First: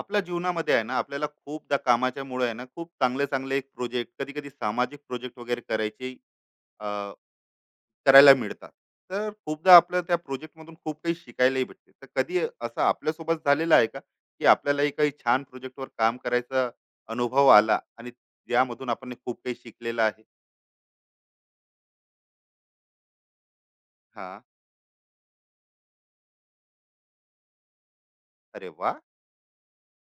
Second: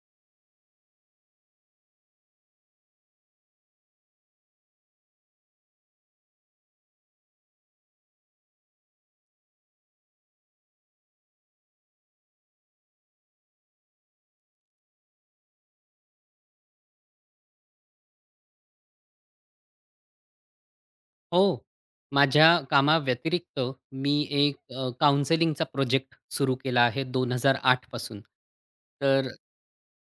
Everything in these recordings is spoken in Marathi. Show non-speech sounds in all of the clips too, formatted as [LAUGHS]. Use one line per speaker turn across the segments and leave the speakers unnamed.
आपल्या जीवनामध्ये आहे ना, आपल्याला खूपदा कामाच्या मुळे आहे ना, खूप चांगले चांगले एक प्रोजेक्ट, कधी कधी सामाजिक प्रोजेक्ट वगैरे करायचे अ, करायला मिळतात. तर खूपदा आपल्याला त्या प्रोजेक्ट मधून खूप काही शिकायलाही भेटते. तर कधी असं आपल्यासोबत झालेलं आहे का, की आपल्यालाही काही छान प्रोजेक्टवर काम करायचा अनुभव आला आणि यामधून आपण हे खूप काही शिकलेलं आहे?
हो. माझ्या कामाव्यतिरिक्त मी
हा.
एक काउंसेलिंगचा प्रोजेक्ट सुरू केला आहे 2008 पासून.
अरे वा.
तर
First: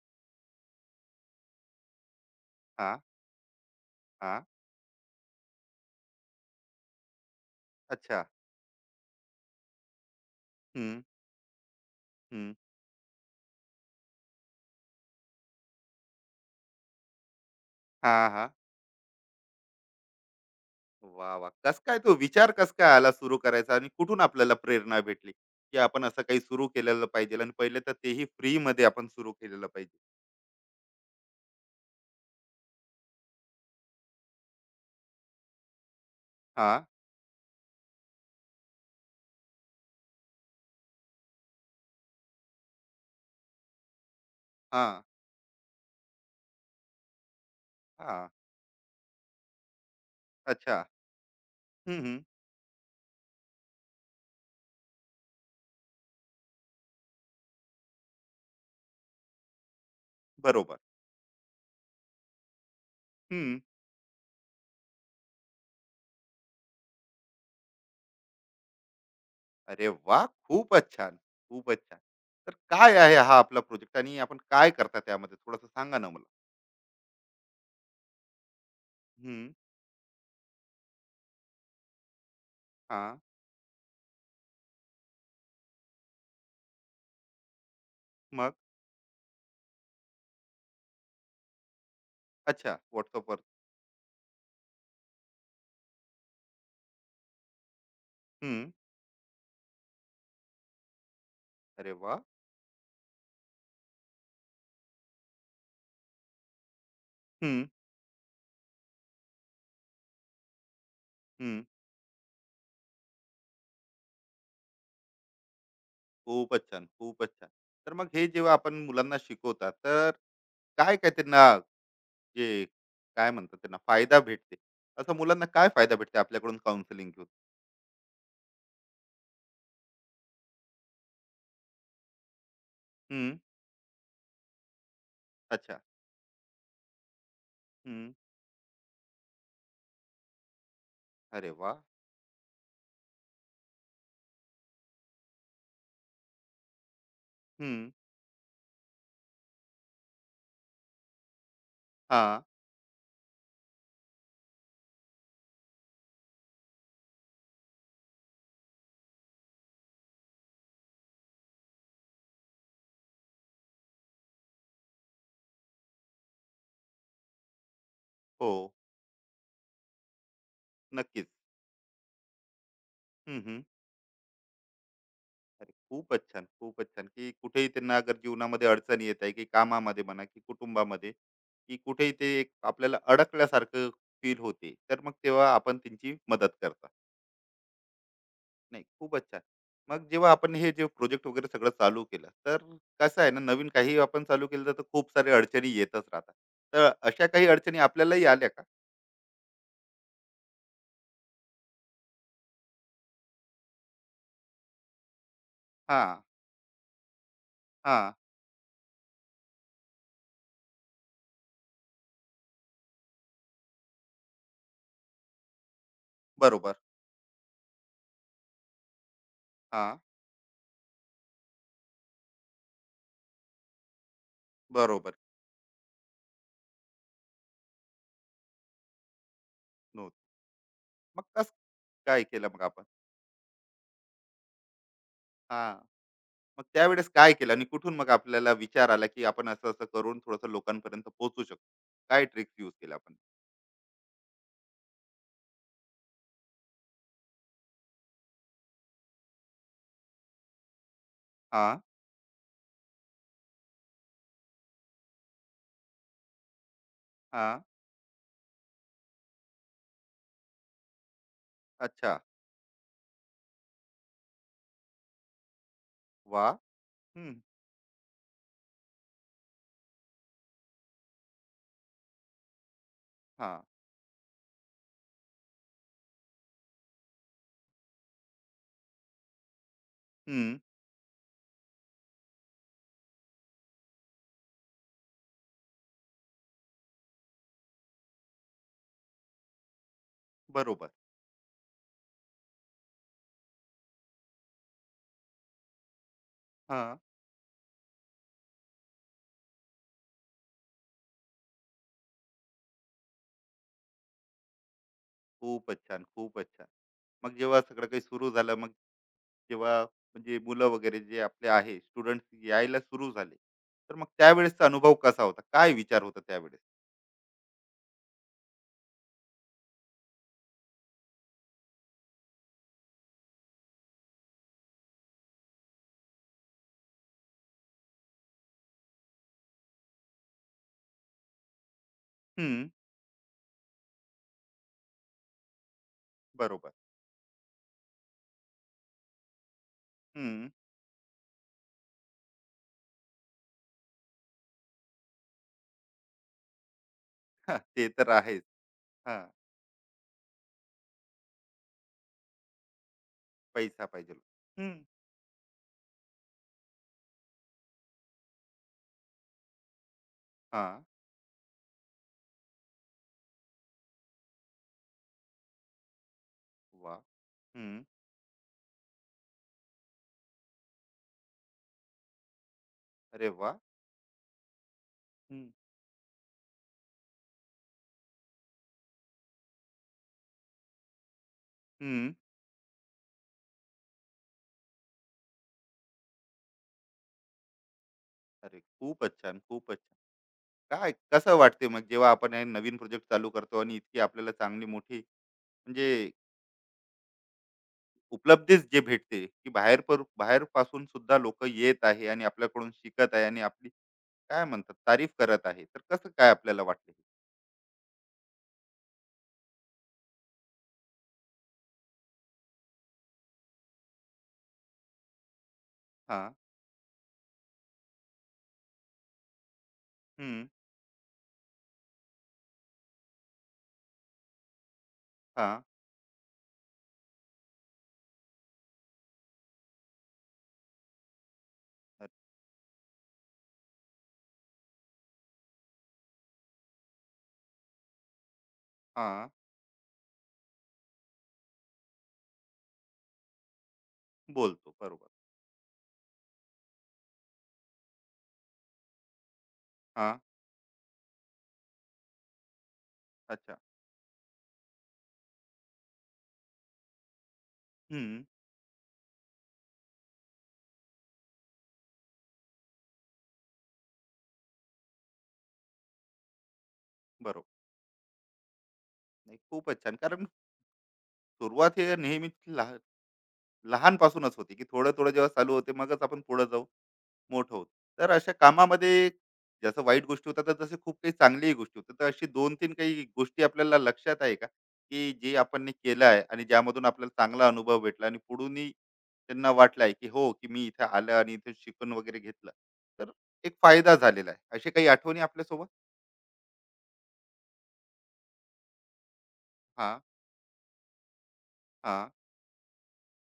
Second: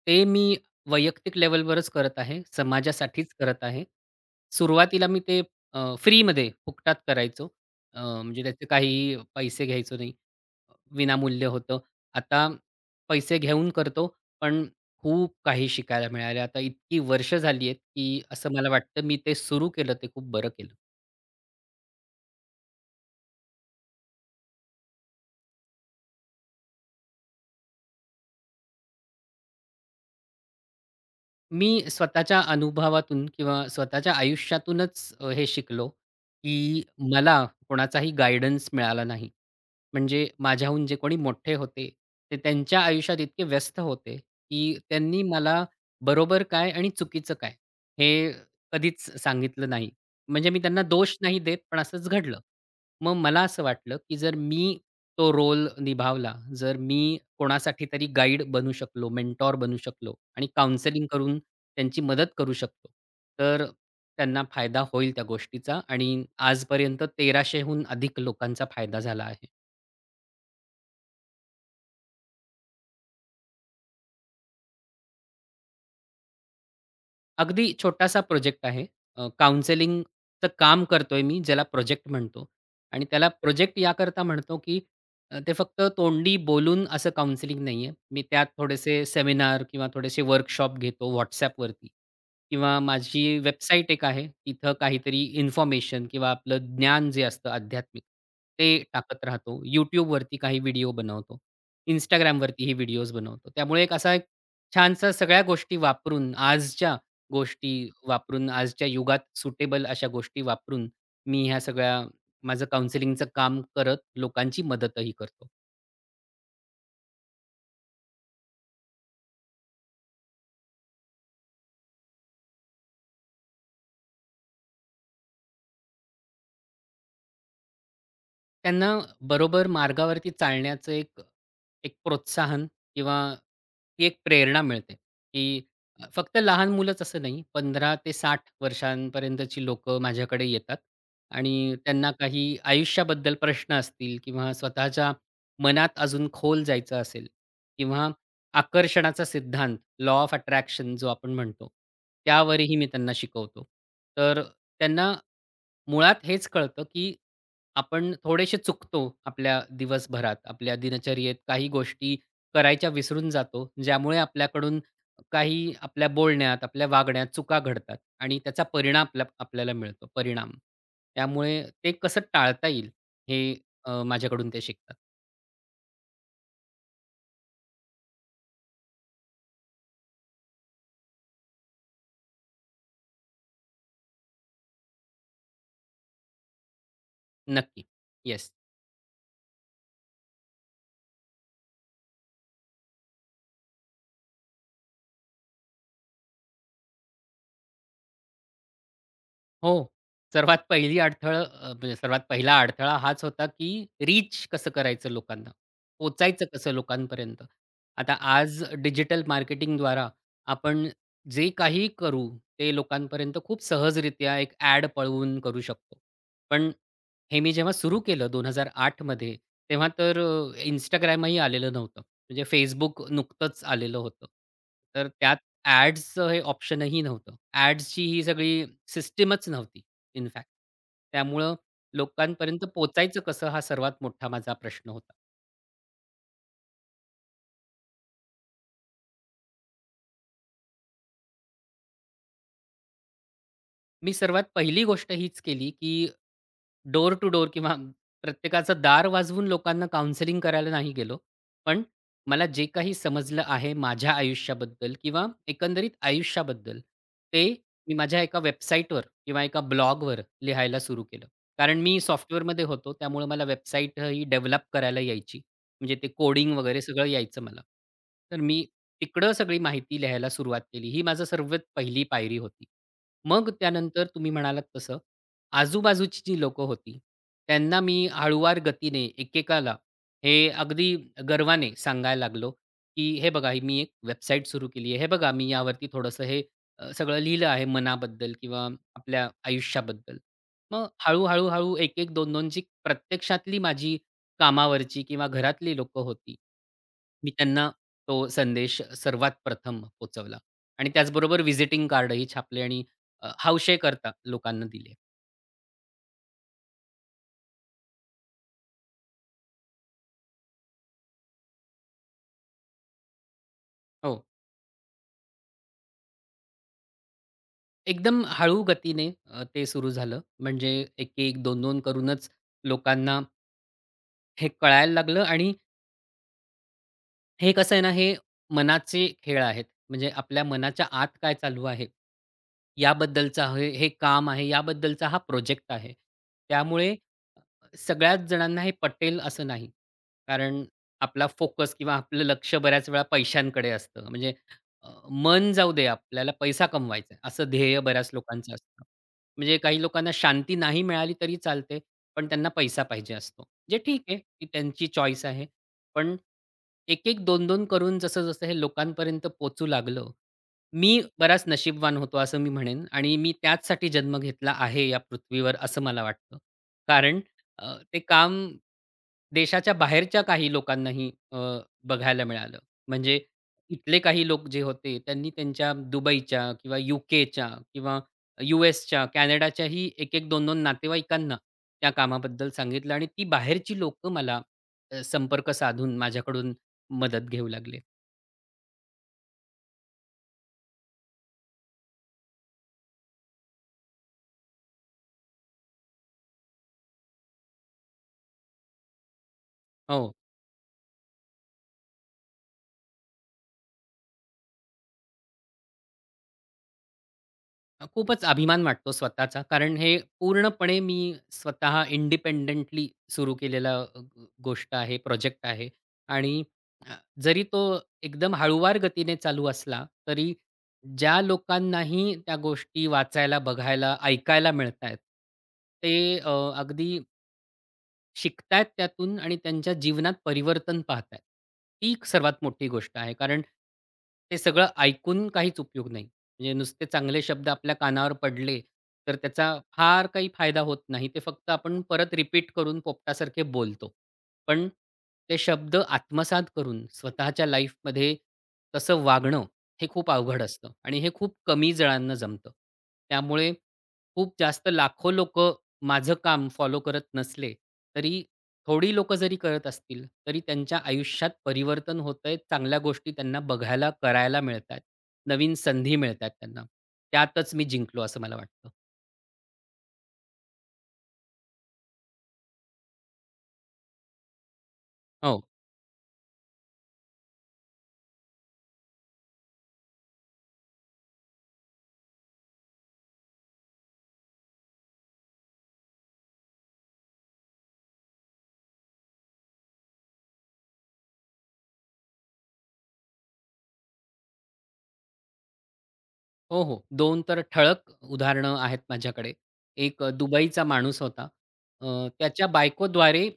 ते मी वैयक्तिक लेव्हलवरच करत आहे.
हा.
समाजासाठीच करत आहे.
हा.
सुरुवातीला मी ते फ्रीमध्ये फुकटात करायचो.
अच्छा.
म्हणजे त्याचे काही पैसे घ्यायचो नाही.
हम्म.
विनामूल्य होतं. आता
हम्म.
पैसे घेऊन करतो, पण खूप काही शिकायला मिळालं. आता इतकी वर्ष झाली आहेत,
हा.
की
हा.
असं मला वाटतं मी ते सुरू केलं ते खूप बरं केलं.
वा वा, कस काय तो विचार कस काय आला सुरू करायचा, आणि कुठून आपल्याला प्रेरणा भेटली, की आपण असं काही सुरू केलेलं पाहिजे, आणि पहिले तर तेही फ्री मध्ये आपण सुरू केलेलं पाहिजे?
मी स्वतःच्या अनुभवातून किंवा स्वतःच्या आयुष्यातूनच हे शिकलो,
हा.
की मला कोणाचाही गाईडन्स मिळाला नाही. म्हणजे माझ्याहून जे कोणी मोठे होते, ते त्यांच्या आयुष्यात इतके व्यस्त होते, की
हा.
त्यांनी मला बरोबर काय आणि चुकीचं काय
हा.
हे कधीच सांगितलं नाही. म्हणजे मी त्यांना
अच्छा.
दोष नाही देत, पण
हम्म.
असंच
हम्म.
घडलं. मग मला असं वाटलं, की जर मी तो रोल निभावला, जर मी कोणासाठी तरी गाईड बनू शकलो, मेंटॉर बनू शकलो आणि
बरोबर.
काउन्सेलिंग करून त्यांची मदत करू शकतो,
हम्म.
तर त्यांना फायदा होईल त्या गोष्टीचा आणि आजपर्यंत 1300हून अधिक लोकांचा फायदा झाला आहे.
अरे वा, खूपच छान, खूपच छान. तर काय आहे हा आपला प्रोजेक्ट, आणि आपण काय करता त्यामध्ये, थोडस सांगा ना मला.
अगदी छोटासा प्रोजेक्ट आहे.
हम्म.
काउंसेलिंगचं काम करतोय मी, ज्याला प्रोजेक्ट म्हणतो आणि
हा.
त्याला प्रोजेक्ट याकरता म्हणतो, की ते फक्त तोंडी बोलून असं काउंसेलिंग नाहीये. मी त्यात
मग.
थोडेसे सेमिनार किंवा थोडेसे वर्कशॉप घेतो WhatsAppवरती
अच्छा,
किंवा
व्हॉट्सअपवर.
माझी वेबसाईट एक आहे. तिथं काहीतरी इन्फॉर्मेशन किंवा आपलं ज्ञान जे असतं आध्यात्मिक,
हम्म.
ते टाकत राहतो. YouTubeवरती काही व्हिडिओ बनवतो.
अरे वा.
Instagramवरतीही व्हिडिओज बनवतो. त्यामुळे एक छानसा सगळ्या गोष्टी वापरून आजच्या
हम्म.
गोष्टी वापरून, आजच्या युगात सुटेबल अशा गोष्टी वापरून, मी ह्या
हम्म.
सगळ्या माझं काउन्सिलिंगचं काम करत लोकांची मदतही करतो.
खूपच छान, खूपच छान. तर मग हे जेव्हा आपण मुलांना शिकवतात, तर काय-काय त्यांना, जे काय म्हणतात, त्यांना फायदा भेटते? असा मुलांना काय फायदा भेटते आपल्याकडून काउन्सिलिंग घेऊन?
त्यांना बरोबर मार्गावरती चालण्याचं एक एक प्रोत्साहन किंवा
हं.
ती एक प्रेरणा मिळते, की
अच्छा.
फक्त लहान मुलंच असं नाही, 15
हं.
ते 60 वर्षांपर्यंतची लोकं माझ्याकडे येतात
अरे
आणि
वाह!
त्यांना काही आयुष्याबद्दल प्रश्न असतील किंवा स्वतःच्या मनात अजून खोल जायचं असेल
हं.
किंवा आकर्षणाचा सिद्धांत, लॉ ऑफ अट्रॅक्शन जो आपण म्हणतो,
हां.
त्यावरही मी त्यांना शिकवतो. तर त्यांना मुळात हेच कळतं, की आपण थोडेसे चुकतो आपल्या दिवसभरात, आपल्या दिनचर्येत काही गोष्टी करायच्या विसरून जातो, ज्यामुळे आपल्याकडून काही आपल्या बोलण्यात, आपल्या वागण्यात चुका घडतात आणि
हो,
त्याचा परिणाम आपल्याला मिळतो.
नक्कीच.
त्यामुळे ते कसं टाळता येईल
हं,
हे
हं.
माझ्याकडून ते शिकतात.
अरे खूपच छान, खूपच छान. की कुठेही त्यांना अगर जीवनामध्ये अडचणी येत आहे, की कामामध्ये म्हणा, की कुटुंबामध्ये, की कुठेही ते एक आपल्याला अडकल्यासारखं फील होते, तर मग तेव्हा आपण त्यांची मदत करता.
नक्की. येस.
नाही, खूपच छान. मग जेव्हा आपण हे जे प्रोजेक्ट वगैरे सगळं चालू केलं, तर कसं आहे ना, नवीन काही आपण चालू केलं तर खूप सारे अडचणी येतच राहतात. तर अशा काही अडचणी आपल्यालाही आल्या का?
हो. सर्वात पहिली अडथळं अ, म्हणजे सर्वात पहिला अडथळा हाच होता, की रीच कसं करायचं लोकांना?
हां.
पोहचायचं कसं लोकांपर्यंत?
हां.
आता आज डिजिटल मार्केटिंगद्वारा आपण जे काही करू, ते लोकांपर्यंत खूप सहजरित्या एक ॲड पळवून करू शकतो. पण
बरोबर.
हे मी जेव्हा सुरू केलं 2008 मध्ये, तेव्हा
हां.
तर Instagramही आलेलं नव्हतं. म्हणजे Facebook नुकतंच आलेलं होतं. तर
बरोबर.
त्यात ॲड्सचं हे ऑप्शनही नव्हतं. ॲड्सची ही सगळी सिस्टमच नव्हती
नव्हतं.
In fact.
मग कसं.
त्यामुळं
काय केलं मग
लोकांपर्यंत
आपण?
पोहोचायचं कसं हा सर्वात मोठा माझा प्रश्न होता.
हां. मग त्यावेळेस काय केलं, आणि कुठून मग आपल्याला विचार आला, की आपण असं-असं करून थोडंसं लोकांपर्यंत पोहोचू शकतो? काय ट्रिक्स यूज केल्या आपण?
मी सर्वात पहिली गोष्ट हीच केली, की डोर टू डोअर किंवा प्रत्येकाचं दार वाजवून लोकांना काउन्सिलिंग करायला नाही गेलो.
हां.
पण मला जे काही समजलं आहे माझ्या आयुष्याबद्दल किंवा एकंदरीत आयुष्याबद्दल, ते
हां.
मी माझ्या एका वेबसाईटवर किंवा एका ब्लॉगवर लिहायला सुरू केलं. कारण मी
अच्छा.
सॉफ्टवेअरमध्ये होतो त्यामुळे मला वेबसाईट ही डेव्हलप करायला यायची. म्हणजे ते
वाह!
कोडिंग वगैरे सगळं
हं.
यायचं मला. तर मी तिकडं सगळी माहिती लिहायला सुरुवात केली. ही माझं सर्वात पहिली पायरी होती. मग
हां.
त्यानंतर तुम्ही म्हणालात तसं आजूबाजूची जी लोकं होती, त्यांना मी हळूवार गतीने एकेकाला हे
हं.
अगदी गर्वाने सांगायला लागलो, की "हे बघा, ही मी एक वेबसाईट सुरू केली आहे. हे बघा, मी यावरती थोडंसं सगळं लिहिलं आहे मनाबद्दल किंवा आपल्या आयुष्याबद्दल." मग
बरोबर.
हळू-हळू, हळू, एक-एक, दोन-दोन जी प्रत्यक्षातली माझी कामावरची किंवा घरातली लोकं होती,
हां.
मी त्यांना तो संदेश सर्वात प्रथम पोहोचवला आणि त्याचबरोबर व्हिजिटिंग कार्डही छापले आणि हौशेकरता लोकांना दिले.
खूपच छान, खूपच छान. मग जेव्हा सगळं काही सुरू झालं, मग जेव्हा म्हणजे मुलं वगैरे जे आपले आहे, स्टुडंट्स यायला सुरू झाले, तर मग
हो.
त्यावेळेसचा अनुभव कसा होता? काय विचार होता त्यावेळेस?
एकदम हळू गतीने ते सुरू झालं. म्हणजे एक-एक, दोन-दोन करूनच लोकांना हे कळायला लागलं आणि हे कसं आहे ना, हे मनाचे खेळ आहेत. म्हणजे आपल्या मनाच्या आत काय चालू आहे,
हं.
याबद्दलचं हे हे काम आहे, याबद्दलचा हा प्रोजेक्ट आहे.
बरोबर.
त्यामुळे सगळ्याच जणांना हे पटेल असं नाही.
हं.
कारण आपला फोकस किंवा आपलं लक्ष बऱ्याच वेळा पैशांकडे असतं. म्हणजे मन जाऊ दे आपल्याला पैसा कमवायचा आहे, असं
हां,
ध्येय
ते तर
बऱ्याच
आहेच.
लोकांचं असतं.
हां.
म्हणजे काही लोकांना शांती नाही मिळाली तरी चालते, पण त्यांना पैसा पाहिजे असतो. जे
पैसा
ठीक आहे,
पाहिजे.
ती
हं.
त्यांची चॉईस आहे. पण एक-एक, दोन-दोन करून जसं-जसं हे लोकांपर्यंत पोहोचू लागलं,
हां.
मी बराच नशीबवान होतो असं मी म्हणेन आणि मी त्याचसाठी जन्म घेतला आहे या पृथ्वीवर असं मला वाटतं.
वाह!
कारण
हं.
ते काम देशाच्या बाहेरच्या काही लोकांनाही बघायला मिळालं. म्हणजे
अरे वाह!
इथले काही लोक जे होते त्यांनी
हं.
त्यांच्या दुबईच्या किंवा यूकेच्या किंवा यूएसच्या, कॅनडाच्याही 1-1, 2-2 नातेवाईकांना त्या
हं.
कामाबद्दल सांगितलं आणि ती बाहेरची लोकं मला संपर्क साधून माझ्याकडून मदत घेऊ लागले.
अरे खूपच छान, खूपच छान. काय कसं वाटते मग, जेव्हा आपण हे नवीन प्रोजेक्ट चालू करतो आणि इतकी आपल्याला चांगली मोठी, म्हणजे उपलब्धीच जे भेटते, की
हो.
बाहेर पासून सुद्धा लोक येत आहे, आणि आपल्याकडून शिकत आहे, आणि आपली काय म्हणतात, तारीफ करत आहे. तर कसं काय आपल्याला वाटलं?
खूपच अभिमान वाटतो स्वतःचा. कारण हे पूर्णपणे मी स्वतः इंडिपेंडेंटली सुरू केलेला अ, ग गोष्ट आहे, प्रोजेक्ट आहे
हां.
आणि अ, जरी तो एकदम हळूवार गतीने चालू असला, तरी
हं.
ज्या लोकांनाही त्या गोष्टी वाचायला, बघायला, ऐकायला मिळतायत,
हां.
ते अगदी शिकतायत त्यातून आणि त्यांच्या जीवनात परिवर्तन पाहतायत. ती एक
अ,
सर्वात मोठी गोष्ट आहे. कारण ते सगळं ऐकून काहीच उपयोग नाही. म्हणजे नुसते चांगले शब्द आपल्या कानावर पडले, तर
हां.
त्याचा फार काही फायदा होत नाही. ते फक्त आपण परत रिपीट करून पोपटासारखे बोलतो. पण
बोलतो. बरोबर.
ते शब्द आत्मसात करून स्वतःच्या लाईफमध्ये तसं वागणं हे खूप
हां.
अवघड असतं आणि हे खूप कमी जणांना जमतं. त्यामुळे
अच्छा.
खूप जास्त लाखो लोकं माझं काम फॉलो करत नसले, तरी
हं.
थोडी लोकं जरी करत असतील, तरी त्यांच्या आयुष्यात परिवर्तन होतंय. चांगल्या गोष्टी त्यांना बघायला, करायला मिळतायत. नवीन संधी मिळतायत त्यांना.
बरोबर.
त्यातच मी जिंकलो असं मला वाटतं.
नाही, खूपच छान. कारण सुरुवात हे नेहमीच लहानपासूनच होते, की थोडं-थोडं जेव्हा
हो.
चालू होते, मगच आपण पुढे जाऊ. मोठं होतं. तर अशा कामामध्ये जसं वाईट गोष्टी होतात, तर तसे खूप काही चांगल्याही गोष्टी होतात. तर अशी 2-3 काही गोष्टी आपल्याला लक्षात आहे का, की जे आपण केलं आहे, आणि ज्यामधून आपल्याला चांगला अनुभव भेटला, आणि पुढूनही त्यांना वाटलं आहे, की हो, की मी इथे आलं आणि इथे शिकून वगैरे घेतलं, तर एक फायदा झालेला आहे. अशा काही आठवणी आपल्यासोबत?
हो, हो. 2 तर ठळक उदाहरणं आहेत माझ्याकडे.
हां.
एक दुबईचा माणूस होता.
हां.
त्याच्या बायकोद्वारे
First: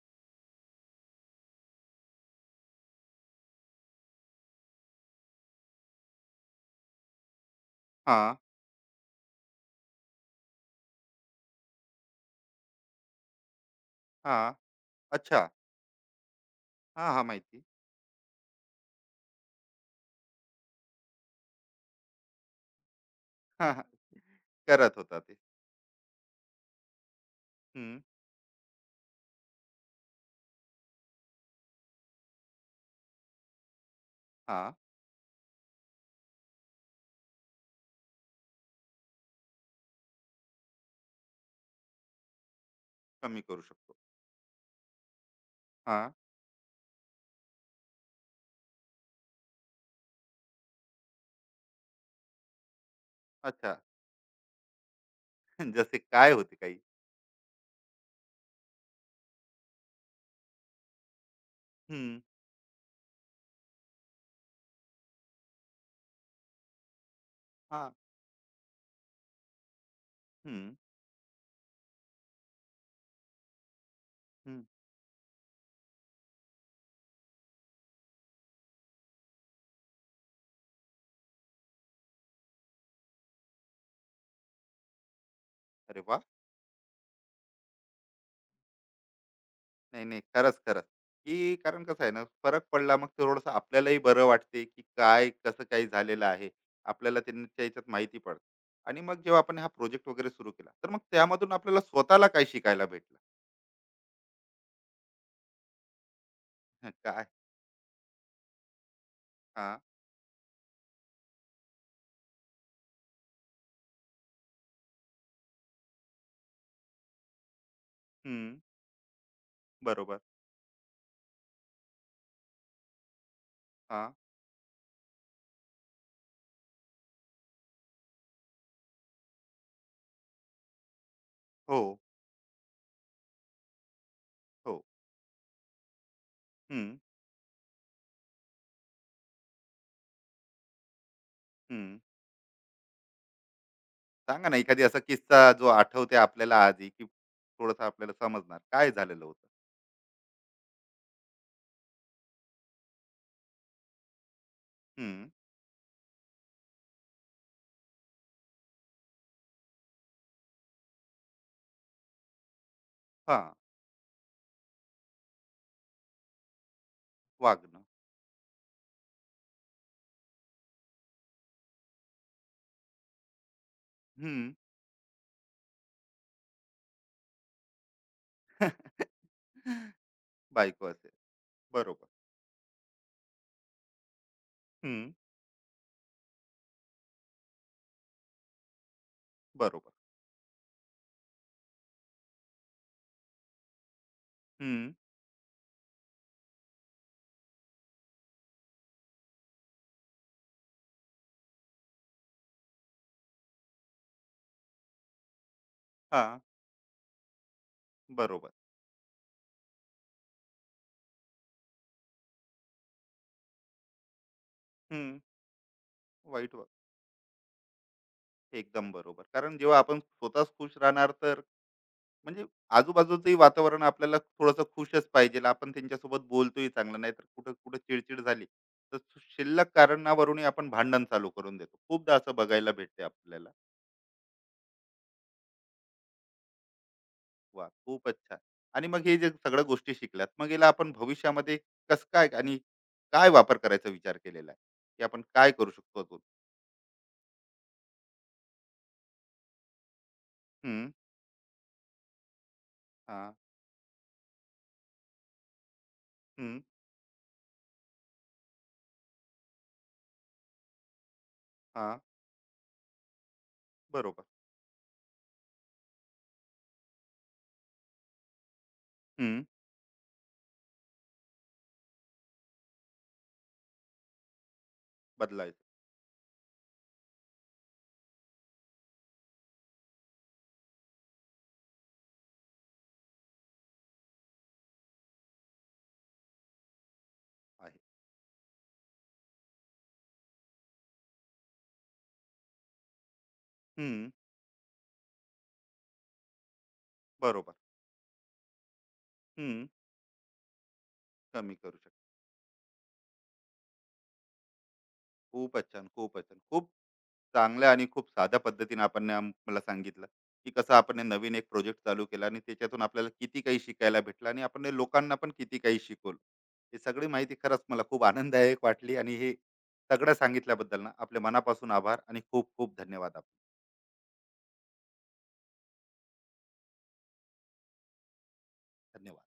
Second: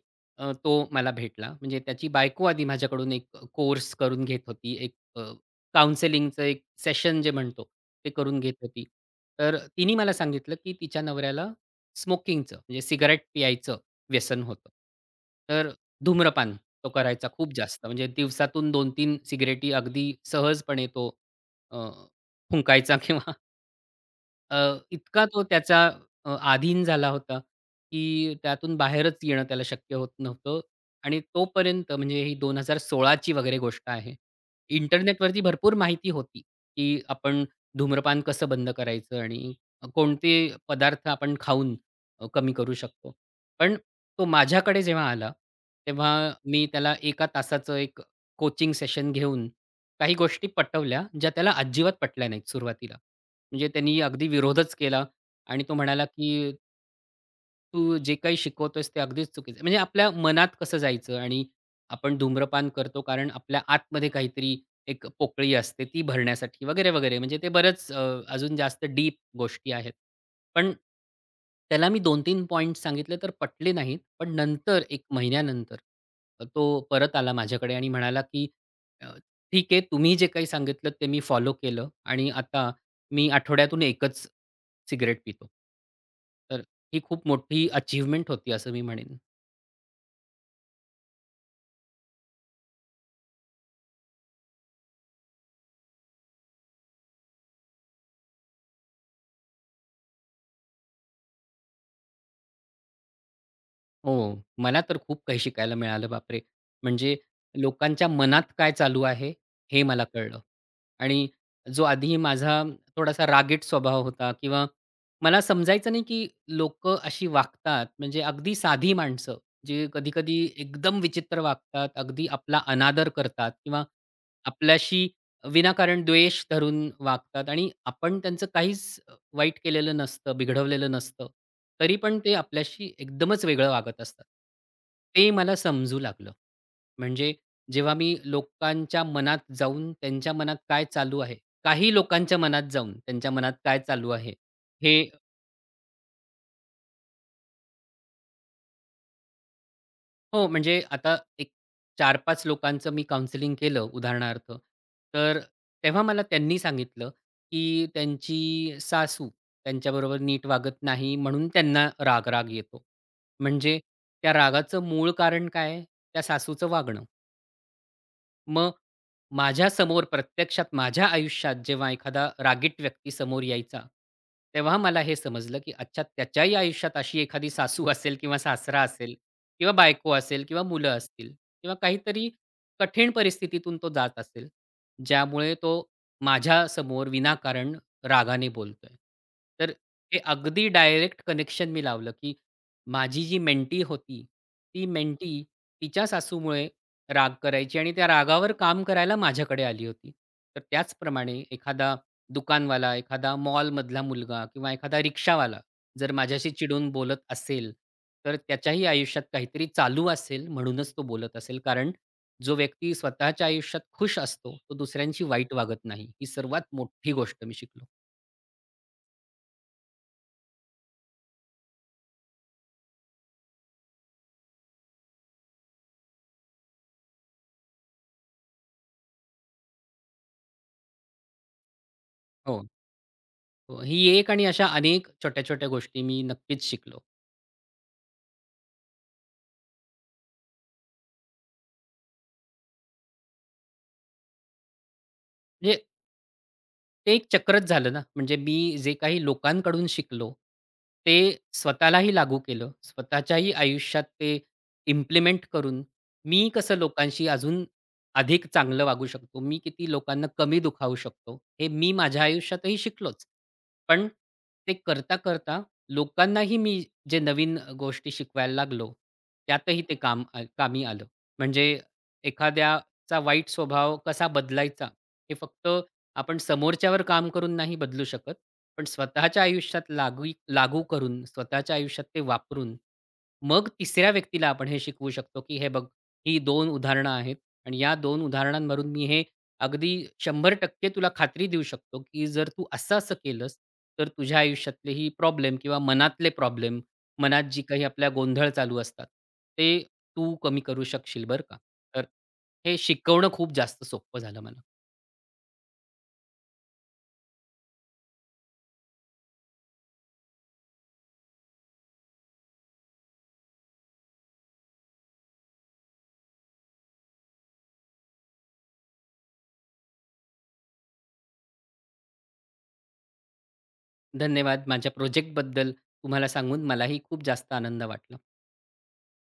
तो मला भेटला. म्हणजे त्याची बायको आधी माझ्याकडून एक कोर्स करून घेत होती. एक सेशन जे म्हणतो, ते
हां.
करून घेत होती. तर तिने मला सांगितलं, की तिच्या नवऱ्याला स्मोकिंगचं म्हणजे सिगारेट पियायचं व्यसन
हां.
होतं.
अच्छा.
तर धूम्रपान तो
हां. हां,
करायचा खूप
माहिती.
जास्त. म्हणजे दिवसातून 2-3 सिगारेटी अगदी सहजपणे तो फुंकायचा [LAUGHS] किंवा
हां, हां.
अ,
करत होता
इतका
ते.
तो अधीन झाला होता,
हं.
की त्यातून बाहेरच येणं त्याला शक्य होत नव्हतं आणि तोपर्यंत म्हणजे ही 2016ची वगैरे गोष्ट आहे.
हां.
इंटरनेटवरती भरपूर माहिती होती, की आपण धूम्रपान कसं बंद करायचं आणि कोणते पदार्थ आपण खाऊन कमी करू शकतो.
कमी करू
पण
शकतो.
तो माझ्याकडे जेव्हा आला, तेव्हा
हां.
मी त्याला 1 तासाचं एक कोचिंग सेशन घेऊन काही गोष्टी पटवल्या, ज्या त्याला अजिबात पटल्या नाहीत सुरुवातीला. म्हणजे
अच्छा.
त्यांनी अगदी विरोधच केला आणि
[LAUGHS]
तो
जसे
म्हणाला,
काय
की
होते काही?
तू जे काही शिकवतोयस ते अगदीच चुकीचं आहे. म्हणजे आपल्या मनात कसं जायचं आणि आपण
हं.
धूम्रपान करतो कारण आपल्या आतमध्ये काहीतरी एक पोकळी असते ती भरण्यासाठी वगैरे, वगैरे. म्हणजे ते
हां.
बरंच अजून जास्त डीप गोष्टी आहेत.
हं,
पण त्याला मी 2-3 पॉइंट्स सांगितले तर पटले नाहीत. पण
हं.
नंतर 1 महिन्यानंतर तो परत आला माझ्याकडे आणि म्हणाला, की "अ, ठीक आहे तुम्ही जे काही सांगितलत ते मी फॉलो केलं आणि आता मी आठवड्यातून एकच सिगारेट पितो.
अरे वाह!
तर ही खूप मोठी अचीवमेंट होती असं मी म्हणेन.
नाही, नाही. खरंच, खरंच. की कारण कसं आहे ना, फरक पडला मग थोडंसं आपल्यालाही बरं वाटते, की काय कसं काय झालेलं आहे. आपल्याला त्यांच्या ह्याच्यात माहिती पडते. आणि मग जेव्हा आपण हा प्रोजेक्ट वगैरे सुरू केला, तर मग त्यामधून आपल्याला स्वतःला काय शिकायला भेटलं?
हो, मला तर खूप काही शिकायला मिळालं बापरे!
हं,
म्हणजे
काय?
लोकांच्या मनात काय चालू आहे
हां.
हे मला कळलं. आणि जो आधी माझा थोडासा रागीट स्वभाव होता किंवा मला समजायचं नाही की लोक अशी वागतात. म्हणजे अगदी
हं.
साधी माणसं जी
बरोबर.
कधी-कधी एकदम विचित्र वागतात, अगदी आपला अनादर करतात किंवा
हां.
आपल्याशी विनाकारण द्वेष धरून वागतात आणि आपण त्यांचं काहीच वाईट केलेलं नसतं, बिघडवलेलं नसतं.
हो,
तरी पण ते आपल्याशी एकदमच वेगळं वागत असतात.
हो.
ते मला समजू लागलं.
हं,
म्हणजे जेव्हा मी लोकांच्या मनात जाऊन त्यांच्या मनात काय चालू आहे,
हं.
काही लोकांच्या मनात जाऊन त्यांच्या मनात काय चालू आहे,
सांगा ना एखादी असा
हे
किस्सा जो आठवते आपल्याला आजही, की थोडंसं आपल्याला समजणार काय झालेलं होतं?
हो, म्हणजे आता एक 4-5 लोकांचं मी काउंसलिंग केलं उदाहरणार्थ.
हं.
तर तेव्हा मला त्यांनी सांगितलं, की त्यांची सासू त्यांच्याबरोबर नीट वागत नाही म्हणून त्यांना राग-राग येतो.
हां.
म्हणजे त्या रागाचं मूळ कारण काय? त्या सासूचं वागणं.
वागणं.
मग माझ्यासमोर प्रत्यक्षात माझ्या आयुष्यात जेव्हा एखादा रागीट व्यक्ती समोर यायचा,
हं.
तेव्हा मला हे समजलं, की अच्छा त्याच्याही आयुष्यात अशी एखादी सासू असेल किंवा सासरा असेल किंवा बायको असेल किंवा
बायको.
मुलं असतील किंवा
बरोबर.
काहीतरी कठीण परिस्थितीतून तो जात असेल,
हं.
ज्यामुळे तो माझ्यासमोर विनाकारण रागाने बोलतोय. तर
बरोबर.
हे अगदी डायरेक्ट कनेक्शन मी लावलं, की माझी जी मेंटी होती, ती
हं.
मेंटी तिच्या सासूमुळे राग करायची आणि त्या रागावर काम करायला माझ्याकडे आली होती. तर त्याचप्रमाणे एखादा दुकानवाला, एखादा मॉलमधला मुलगा किंवा एखादा रिक्षावाला जर
हां.
माझ्याशी चिडून बोलत असेल, तर
बरोबर.
त्याच्याही आयुष्यात काहीतरी चालू असेल म्हणूनच तो बोलत असेल. कारण जो व्यक्ती स्वतःच्या आयुष्यात खुश असतो, तो
हं.
दुसऱ्यांशी वाईट वागत नाही. ही
वाईट वा
सर्वात मोठी गोष्ट मी शिकलो.
एकदम बरोबर. कारण जेव्हा आपण स्वतःच खुश राहणार, तर म्हणजे आजूबाजूचंही वातावरण आपल्याला थोडंसं खुशच पाहिजे. आपण त्यांच्यासोबत बोलतोही चांगलं, नाहीतर कुठं-कुठं चिडचिड झाली, तर शिल्लक कारणावरूनही आपण भांडण चालू करून देतो. खूपदा असं
हो.
बघायला भेटते आपल्याला.
हो, ही एक आणि अशा अनेक छोट्या-छोट्या गोष्टी मी नक्कीच शिकलो.
वाह! खूपच छान. आणि मग हे जे सगळ्या गोष्टी शिकल्यात, मग याला आपण भविष्यामध्ये कसं काय आणि काय वापर करायचा विचार केलेला आहे, की आपण काय करू
म्हणजे
शकतो अजून?
ते एक चक्रच झालं ना. म्हणजे मी जे काही लोकांकडून शिकलो,
हं.
ते स्वतःलाही लागू केलं.
हां.
स्वतःच्याही आयुष्यात ते इम्प्लिमेंट करून मी कसं लोकांशी अजून अधिक चांगलं वागू शकतो, मी किती लोकांना कमी दुखावू शकतो, हे मी
हां.
माझ्या आयुष्यातही शिकलोच. पण
बरोबर.
ते करता-करता लोकांनाही मी जे नवीन गोष्टी शिकवायला लागलो,
हं.
त्यातही ते काम कामी आलं. म्हणजे एखाद्याचा वाईट स्वभाव कसा बदलायचा, हे
बदलायचं
फक्त आपण समोरच्यावर काम करून नाही बदलू शकत. पण स्वतःच्या आयुष्यात लागू लागू करून, स्वतःच्या आयुष्यात ते वापरून, मग तिसऱ्या व्यक्तीला आपण हे शिकवू शकतो, की "हे बघ, ही दोन उदाहरणं आहेत
आहे.
आणि या दोन उदाहरणांवरून मी हे अगदी 100% तुला खात्री देऊ शकतो, की जर तू असं-असं केलंस, तर
हं.
तुझ्या आयुष्यातले ही प्रॉब्लेम किंवा मनातले प्रॉब्लेम, मनात
बरोबर.
जी काही आपल्या गोंधळ चालू असतात,
हं.
ते तू कमी करू शकशील बरं
कमी
का."
करू
तर
शकतो.
हे शिकवणं खूप जास्त सोपं झालं मला.
खूपच छान, खूपच छान. खूप चांगल्या आणि खूप साध्या पद्धतीने आपण मला सांगितलं, की कसं आपण हे नवीन एक प्रोजेक्ट चालू केला, आणि त्याच्यातून आपल्याला किती काही शिकायला भेटलं, आणि आपण हे लोकांना पण किती काही शिकवलं. ही सगळी माहिती खरंच मला खूप आनंददायक वाटली, आणि हे सगळं सांगितल्याबद्दल ना आपल्या मनापासून आभार आणि खूप खूप धन्यवाद आपले.
धन्यवाद. माझ्या प्रोजेक्टबद्दल तुम्हाला सांगून मलाही खूप जास्त आनंद वाटला.
धन्यवाद.